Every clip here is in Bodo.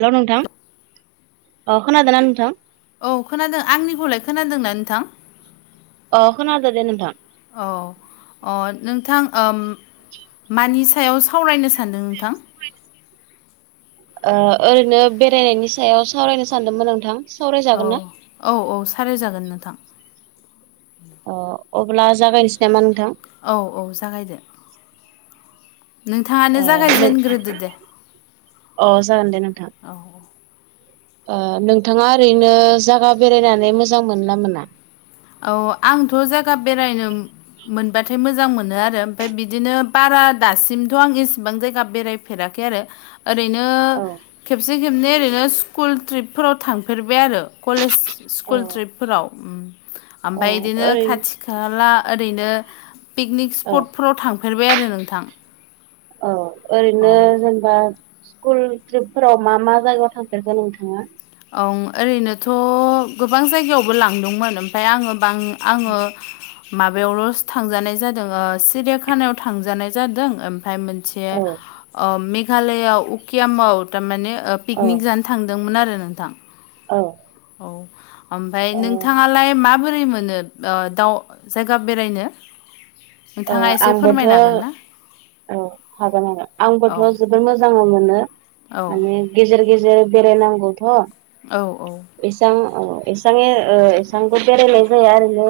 हेलौ नोंथां, अ खोनादों ना नोंथां? औ खोनादों, आंनिखौलाय खोनादों ना नोंथां? अ खोनादो दे नोंथां। औ, अ नोंथां मानि सायाव सावरायनो सानदों नोंथां? ओ ओरैनो बेरायनायनि सायाव सावरायनो सानदोंमोन नोंथां। औ सावरायजागोन ना औ औ सावराय जागोन नोंथां। अ अब्ला जागायनोसै नामा नोंथां? औ औ जागायदो नोंथाङानो ओ नों जागायजेनग्रोदो दे अ जागोन दे नोंथां। ओ नोंथाङा ओरैनो जायागा बेरायनानै मोजां मोनो ना मोना? औ आंथ' जागा बेरायनो मोनबाथाय मोजां मोनो आरो ओमफ्राय बिदिनो बारा दासिमथ' आं एसेबां जायगा बेराय फेराखै आरो ओरैनो औ खेबसे खेबनै ओरैनो स्कुल ट्रिपफोराव थांफेरबाय आरो कलेज औ स्कुल ट्रिपफोराव। उम औ ओमफ्राय बिदिनो ओरैनो खाथि खाला ओरैनो पिकनिक औ स्पटफोराव थां फेरबाय आरो नोंथां अ ओरैनो औ जेन बा स्कुल ट्रिपफोराव मा मा जायगायाव थांफेरखो नोंथाङा? ओं ओरैनोथ' गोबां जायगायावबो लांदोंमोन। ओमफ्राय आङो आङो माबायावल' थांजानाय जादों ओ सिरियाखानायाव थांजानाय जादों ओमफ्राय मोनसे औ मेघालआव उकियामाव थारमाने औ पिकनिक जानो थांदोंमोन आरो नोंथां। औ। औ ओमफ्राय नोंथाङालाय माबोरै मोनो दाउ जायगा बेरायनो ओ नोंथाङा एसे आंबोथ' फोरमायनो हागोन ना हागोन आरो आंबोथ' औ ज जोबोर मोजां मोनो औ माने गेजेर गेजेर बेरायनांगौथ' औ औ। एसां औ एसांनि ओ एसांबो बेरायनाय जाया ओरैनो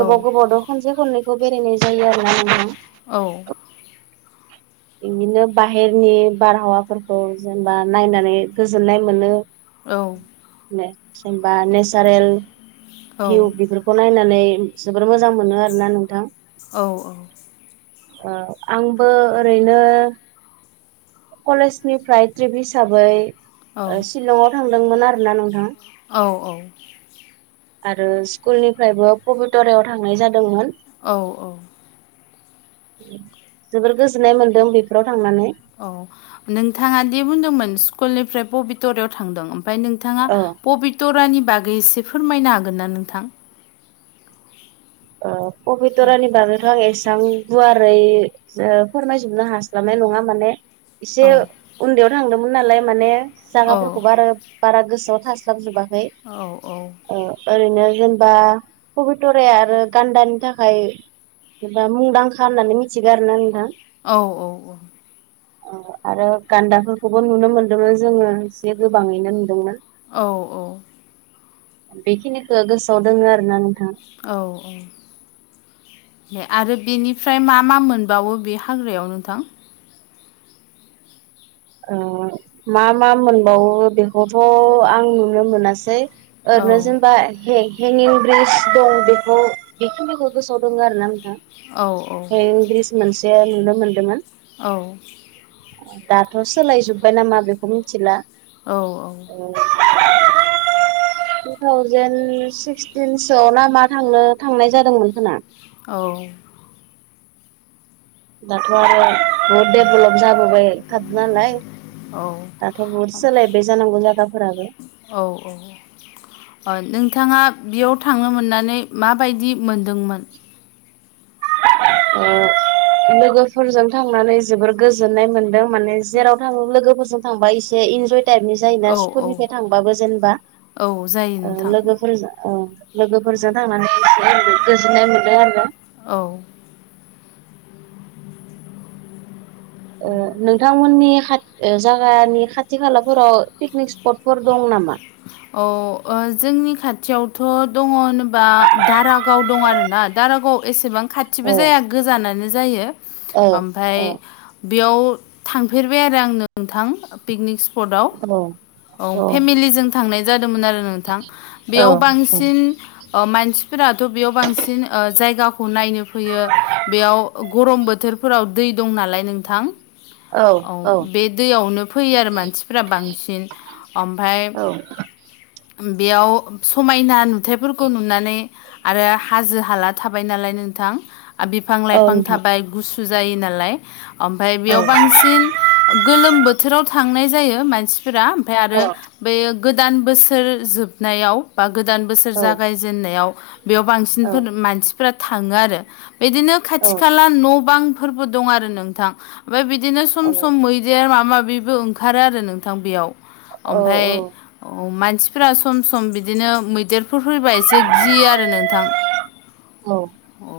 औ गोबाव गोबाव दो खनसे खननैखौ बेरायनाय जायो आरोना नोंथां। औ। बिदिनो बाहेरनि बारहावाफोरखौ जेनेबा नायनानै गोजोननाय मोनो। औ। जेनबा नेचारेल भिउ बेफोरखौ खौ नायनानै जोबोर मोजां मोनो आरोना नोंथां। औ औ। आंबो ओरैनो कलेजनिफ्राय ट्रिप हिसाबै ओ औ सिलंआव थांदोंमोन आरो ना नोंथां। औ औ आरो स्कुलनिफ्रायबो पबितरायाव थांनाय जादोंमोन औ औ। जोबोर गोजोननाय मोनदों बेफोराव थांनानै औ नोंथाङा दि बुंदोंमोन स्कुलनिफ्राय पबितरायाव थांदों ओमफ्राय नोंथाङा औ पबितरानि बागै एसे फोरमायनो हागोन ना नोंथां? ओ पबितरानि बागैथ' आं एसेबां गुवारै फोरमायजोबनो हास्लाबनाय नङा माने एसे औ उन्दैयाव थांदोंमोन नालाय माने औ जागाफोरखौबो आरो बारा गोसोआव थास्लाबजोबा औ औ ओरैनो जेनेबा पबितराया आरो गान्दानि थाखाया मुंदांखा होननानै मिथिगो आरोना नोंथां। औ औ औ। औ। आरो गान्दाफोरखौबो नुनो मोनदोंमोन जोङो एसे गोबाङैनो नुदोंमोन। औ औ। बेखिनिखो गोसोआव दोङो आरोना नोंथां। औ औ। आरो बेनिफ्राय मा मा मोनबावो बे हाग्रायाव नोंथां? ओ मा मा मोनबावो बेखौथ' आं नुनो मोनासै। औ ओरैनो जेनेबा हेंगिं ब्रिज दं बेखौ बेखि बेखौ गोसोआव दङ आरो ना औ औ नोंथां। ब्रिज मोनसेया नुनो मोनदोंमोन। औ दाथ' सोलाय जोबबाय ना मा बेखौ मिथिला। औ औ। [inaudible] थु थावजेेन सिक्सटिनसोआव ना मा थांनो थांनाय जादोंमोन होना औ। दाथ' आरो बहुद डेभलप जाबोबाय थादो नालाय दाथ' बुहुद सोलायबाय जानांगौ जाय्गाफोराबो। औ औ। अ नोंथाङा बेयाव थांनो मोननानै माबायदि मोनदोंमोन? ओ लोगोफोरजों थांनानै जोबोर गोजोननाय मोनदों। माने जेराव थांङो लोगोफोरजों थांबा इसे इनजय टाइपनि जायोना औ औ स्कुलनिफ्राय थांबाबो जेनेबा। औ जायो ओ नोंथां लोगोफोरजों ओ लोगोफोरजों थांनानै एसे गोजोननाय मोनो आरो। औ। ओ नोंथांमोननि खा जागानि खाथि खालाफोराव पिकनिक स्पटफोर दं नामा? औ ओ जोंनि खाथियावथ' दङ होनोबा दारागाव दं आरोना दाारागाव एसेबां खाथिबो औ जाया गोजानानो जायो। औ ओमफाय औ बेयाव थांफेरबाय आरो आं नोंथां पिकनिक स्पटआव। औ। औ फेमिलिजों थांनाय जादोंमोन आरो नोंथां। बेयाव औ बांसिन अ मानसिफोराथ' बेयाव बांसिन ओ जायगा खौ नायनो फैयो बेयाव गरम बोथोरफोराव दै दं नालाय नोंथां। औ बे दैयावनो फैयो आरो मानसिफोरा बांसिन। ओमफाय बेयाव समायना नुथायफोरखौ नुनानै आरो हाजो हाला थाबाय नालाय नोंथां बिफां औ लाइफां नोंथां थाबाय गुसु जायो नालाय। ओमफाय बेयाव बांसिन गोलोम बोथोराव था नाय जायो मानसिफोरा ओमफ्राय औ आरो बे गोदान बोसोर जोबनायाव बा गोदान बोसोर औ जागायजेननायाव बेयाव बांसिनफोर औ मानसिफोरा थाङो आरो। बिदिनो औ खाथि खाला न' बांफोरबो दं आरो नोंथां। ओमफाय बिदिनो सम सम मैदेर माबा माबिबो ओंखारो आरो नोंथां बेयाव। ओमफाय औ मानसिफोरा सम सम बिदिनो मै देरफोर फैबा एसे गियो आरो नोंथां। औ।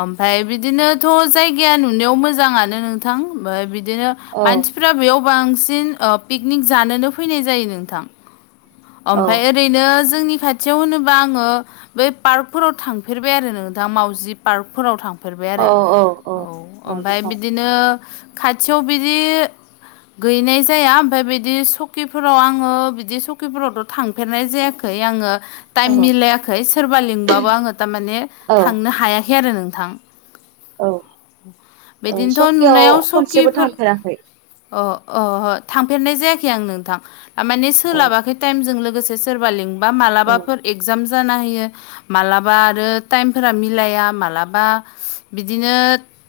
ओमफाय बिदिनोथ' जायगाया नुनायाव मोजांङानो नोंथां। ओ बिदिनो औ मानसिफ्रा बेयाव बांसिन ओ पिकनिक जानोनो फैनाय जायो नोंथां। औ ओमफाय ओरैनो जोंनि खाथियाव होनोबा आङो बै पार्कफोराव थांफेरबाय आरो नोंथां मावजि पार्कफोराव थां फेरबाय आरो औ। ओमफ्राय बिदि नो खाथियाव बिदि गैनाय जाया ओमफाय बिदि सकिफोराव आङो बिदि सकिफोरावथ' थांफेरनाय जायाखै। आङो औ टाइम मिलायाखै सोरबा लिंबानो आंङो थारमाने औ थांनो हायाखै आरो नोंथां। औ औ बिदिनोथ' सकियाव नुनायाव खनसेबो सकिफोर थांफेराखै अ अ थांफेरनाय जायाखै आं नोंथां। माने औ सोलाबाखै टाइमजों लोगोसे सोरबा लिंबा औ मालाबाफोर एगजाम जाना होयो। माब्लाबा आरो टाइमफोरा मिलाया माबलाबा बिदिनो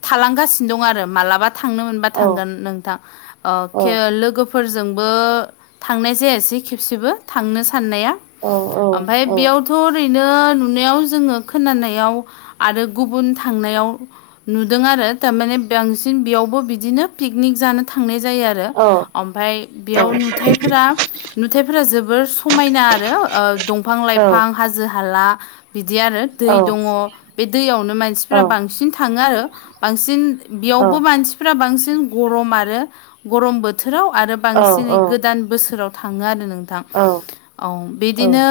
थालांगासिनो दं आरो मालाबा थांनो मोनबा औ थांगोन नोंथां। औ लोगोफोरजोंबो थांनाय जायासै खेबसेबो थांनो साननाया औ औ ओमफफ्राय औ बेयावथ' ओरैनो नुनायाव जोङो खोनानायाव आरो गुबुन थांनायाव नुदों आरो थारमाने बांसिन बेयावबो बिदिनो पिकनिक जानो थांनाय जायो आरो। औ ओमफाय औ बेयाव नुथायफोरा नुथायफोरा जोबोर समायना आरो ओ दंफां लाइफां हाजो हाला बिदि आरो दै दङ औ बे दैयावनो मानसिफोरा्रा बांसिन थाङो आरो। बांसिन बेयावबो औ मानसि फोर्रा बांसिन गरम आरो गरम बोथोराव आरो बांसिनै औ गोदान बोसोराव थाङो आरो औ नोंथां औ औ बिदिनो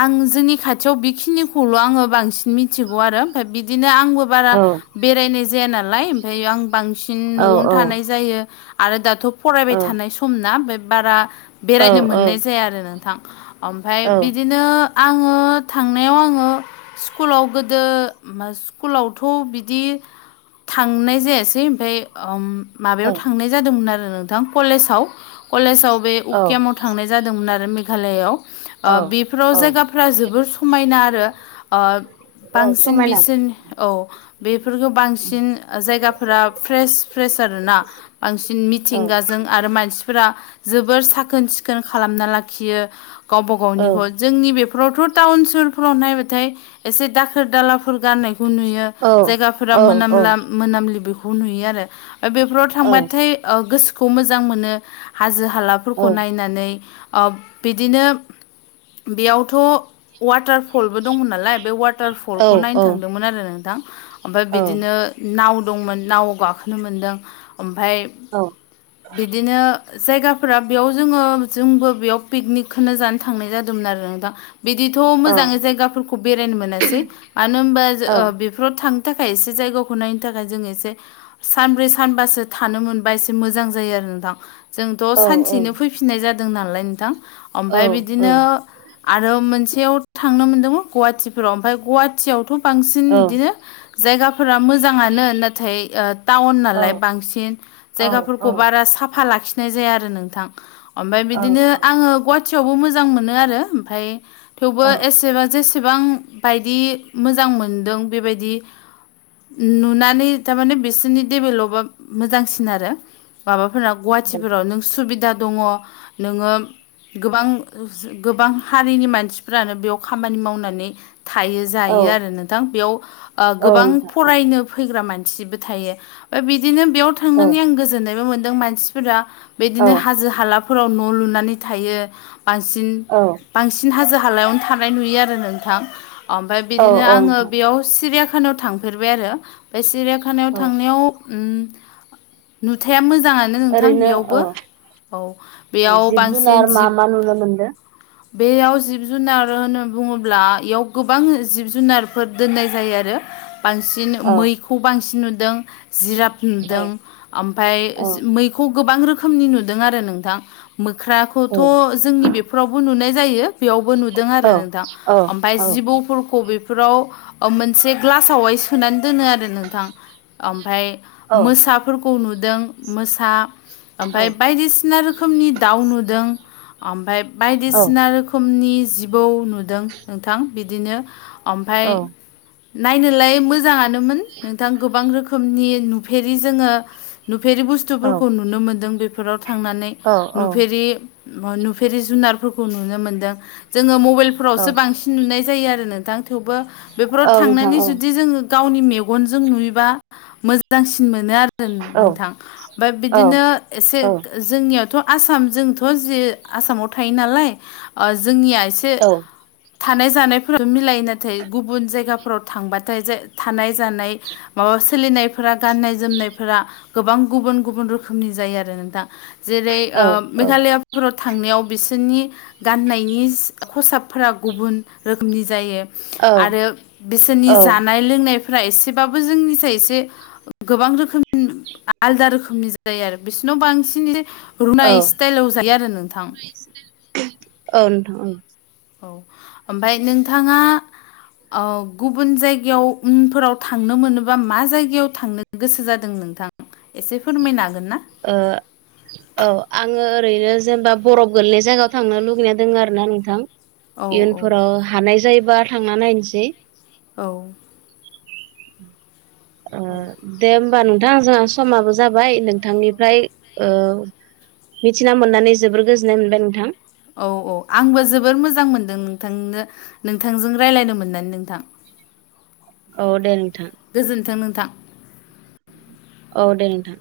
आं जोंनि खाथियाव बेखिनिखौल' आङो बांसिन मिथिगौ आरो ओमफ्राय बिदिनो आं आ बारा बेरायनाय जाया नालाय ओमफ्रायायो आं बांसिन न'आवनो थानाय जायो। आरो दाथ' फरायबाय थानाय समना बे बारा बेरायनो मोननाय जाया आरो नोंथां। ओमफ्राय बिदिनो आङो थांनायाव आङो स्कुलाव गोदो स्कुलावथ' बिदि थांनाय जायासै ओमफफ्राय माबायाव थांनाय जादोंमोन आरो नोंथां कलेजाव कलेजाव बे उकियामाव थांनाय जादोंमोन आरो मेघालययाव औ बेफोराव जायगाफ्रा जोबोर समायना आरो औ बांसिन समायना बिसिन औ बेफोरखौ बांसिन जायगाफोरा फ्रेस फ्रेस आर ना बांसिन औ मिथिंगा जों आरो मानसिफोरा जोबोर साखोन सिखोन खालामना लाखियो गावबा औ गावनिखौ। जोंनि बेफोरावथ' टाउन सहुरफ्राव नायबाथाय एसे दाखोर दाला फोर गाननायखौ नुयो औ जायगाफोरा औ औ मोनामला मोनामलि बेखौ नुयो आरो मफ्राय बेफोराव औ थांबाथाय गोसोखौ मोजां मोनो हाजो हालाफोरखौ नायनानै बिदिनो बेयावथ' वाटार फलबो दंमोन नालाय बे वाटार औ फलखौ नायनो थांदोंमोन आरो नोंथां ओमफ्राय बिदिनो नाव दंमोन नावआव गाखोनो मोनदों ओमफफ्राय बिदिनो जायगाफोरा बेयाव जोङो जोंबो बेयाव पिकनिकखौो जानो। थांनाय जादोंमोन आरो नों दा बिदिथ' मोजाङै जायगाफोरखौ बेरायनो मोनासै मानो होनबा बेफोराव थांनो थाखाय एसे जायगाखौ नायनो थाखाय जों एसे सानब्रै सानबासो थानो मोन बा एसे मोजां जायो आरो नोंथां जोंथ' औ औ सानसेयैनो फैफिननाय जादों नालाय नोंथां। औ ओमफफ्राय औ बिदिनो आरो मोनसेयाव थांनो मोनदोंमोन गुवाहाटिफोराव ओमफ्राय ग खाथियावथ' बांसिन औ बिदिनो जायगाफोरा मोजाङानो नाथाय टाउन नालाय बांसिन औ जायगाफोरखौ औ बारा साफा लाखिनाय जाया आरो नोंथां। ओमफ्राय औ बिदिनो आङो गुवाहाटिीयावबो मोजां मोनो आरो ओमफफ्राय थेवबो औ एसेबा जेसेबां बायदि मोजां मोनदों बेबायदि नुनानै थारमाने बिसोरनि डेभेलबा मोजांसिन आरो माबाफोरा गुवाहाटिफोराव नों सुबिदा दङ नोङो गोबां गोबां हारिनि मानसिफ्रानो बेयाव खामानि मावनानै थायो। जायो आरो नोंथां बेयाव औ गोबां नोंथां फरायनो फैग्रा मानसिबो थायो ओमफ्राय बिदिनो बेयाव औ थांनानै आं गोजोननायबो मोनदों मानसिफोरा बिदिनो औ हाजो हालाफोराव न' लुनानै थायो बांसिन औ बांसिन हाजो हालायावनो थानाय नुयो आरो नोंथां। ओमफफ्राय औ बिदिनो आङो नोंथां बेयाव सिरियाखानायाव थांफेरबाय आरो मफ्राय सिरियाखानायाव औ थांनायाव। ओम। नुथाया मोजांआनो नो नोंथां ओरैनो औ बेयावबो औ बेयाव जिब जुनार बांसिन मा जिब मा नुनो मोनदों बेयाव जिब जुनार होनो बुङोब्ला बेयाव गोबां जिब जुनार बे फोर दोननाय जायो आरो बांसिन औ मैखौ बांसिन नुदों जिराब औ नुदों। ओमफ्राय औ मैखौ गोबां रोखोमनि नुदों आरो नोंथां मोख्राखौ खौथ' जोंनि बेफोरावबो नुनाय जायो। बेयावबो नुदों औ आरो नोंथां ओमफ्राय औ जिबौफोरखौ बे बेफोराव मोनसे ग्लासावहाय सो होनानै दोनो आरो नोंथां ओमफाय औ मोसा खौ नुदों मोसा ओमफ्राय बायदिसिना रोखोमनि दाउ नुदों ओमफ्राय औ बायदिसिना रो रोखोमनि जिबौ नुदों नोंथां बिदिनो ओमफ्राय नायनोलाय मोजाङानोमोन नोंथां गोबां रोखोमनि नुफेरि जोङो नुफेरि औ बुस्थुफोरखौ नुनो मोन्दों बेफोराव थांनानै नुफेरि नुफेरि जुनारफोरखौ नुनो मोन्दों जोङो मबाइलफोरावसो औ नोंथां औ बांसिन नुनाय जायो आरो नों दां थेवबो बेफोराव औ नोंथां थांनानै जुदि जोङो गावनि मेगनजों नुयोबा मोजांसिन मोनो आरो नोंथां ओमफ्राय बिदिनो एसे जोंनियावथ' आसाम जोंथ' जे आसामाव थायो नालाय जोंनिया एसे से थानाय जानायफोर मिलायो नाथाय गुबुन जायगाफोराव थांबाथाय जाय थानाय जानाय माबा सोलिनायफोरा गाननाय जोमनाय गोबां गुबन गुबन रोखोमनि जायो आरो नोंथां जेरै मेघालया फोराव थांनायाव बिसोरनि गाननायनि खसाबफोरा गुबुन रोखोमनि जायो आरो बिसोरनि जानाय लोंनायफोरा एसेबो जोंनिसाय एसे गोबां रोखोम आलदा रोखोमनि जायो आरो बिसिोरनाव बांसिन जे रुनाय स्टाइलाव जायो आरो नोंथां। औ नोंथां औ। औ ओमफ्राय नोंथाङा गुबुन जायगायाव उमफोराव थांनो मोनोबा मा जायगायाव थांनो गोसो जादों नोंथां एसे फोरमायनो हागोन ना? औ ओ औ आङो ओरैनो जेनेबा बरफ गोलै जायगायाव थांनो लुगैना दङ आरोना नोंथां। औ औ इयुनफोराव हानाय जायोबा थांना नायनोसै औ दे होमबा नोंथां जोंहा समाबो जाबाय नोंथांनिफ्राय ओ मिथिना मोननानै जोबोर गोजोननाय मोनबाय नोंथां। औ औ आंबो जोबोर मोजां मोनदों नोंथांनो नोंथांजों रायज्लायनो मोननानै नोंथां। औ दे नोंथां। गोजोन्थों नोंथां। औ दे नोंथां।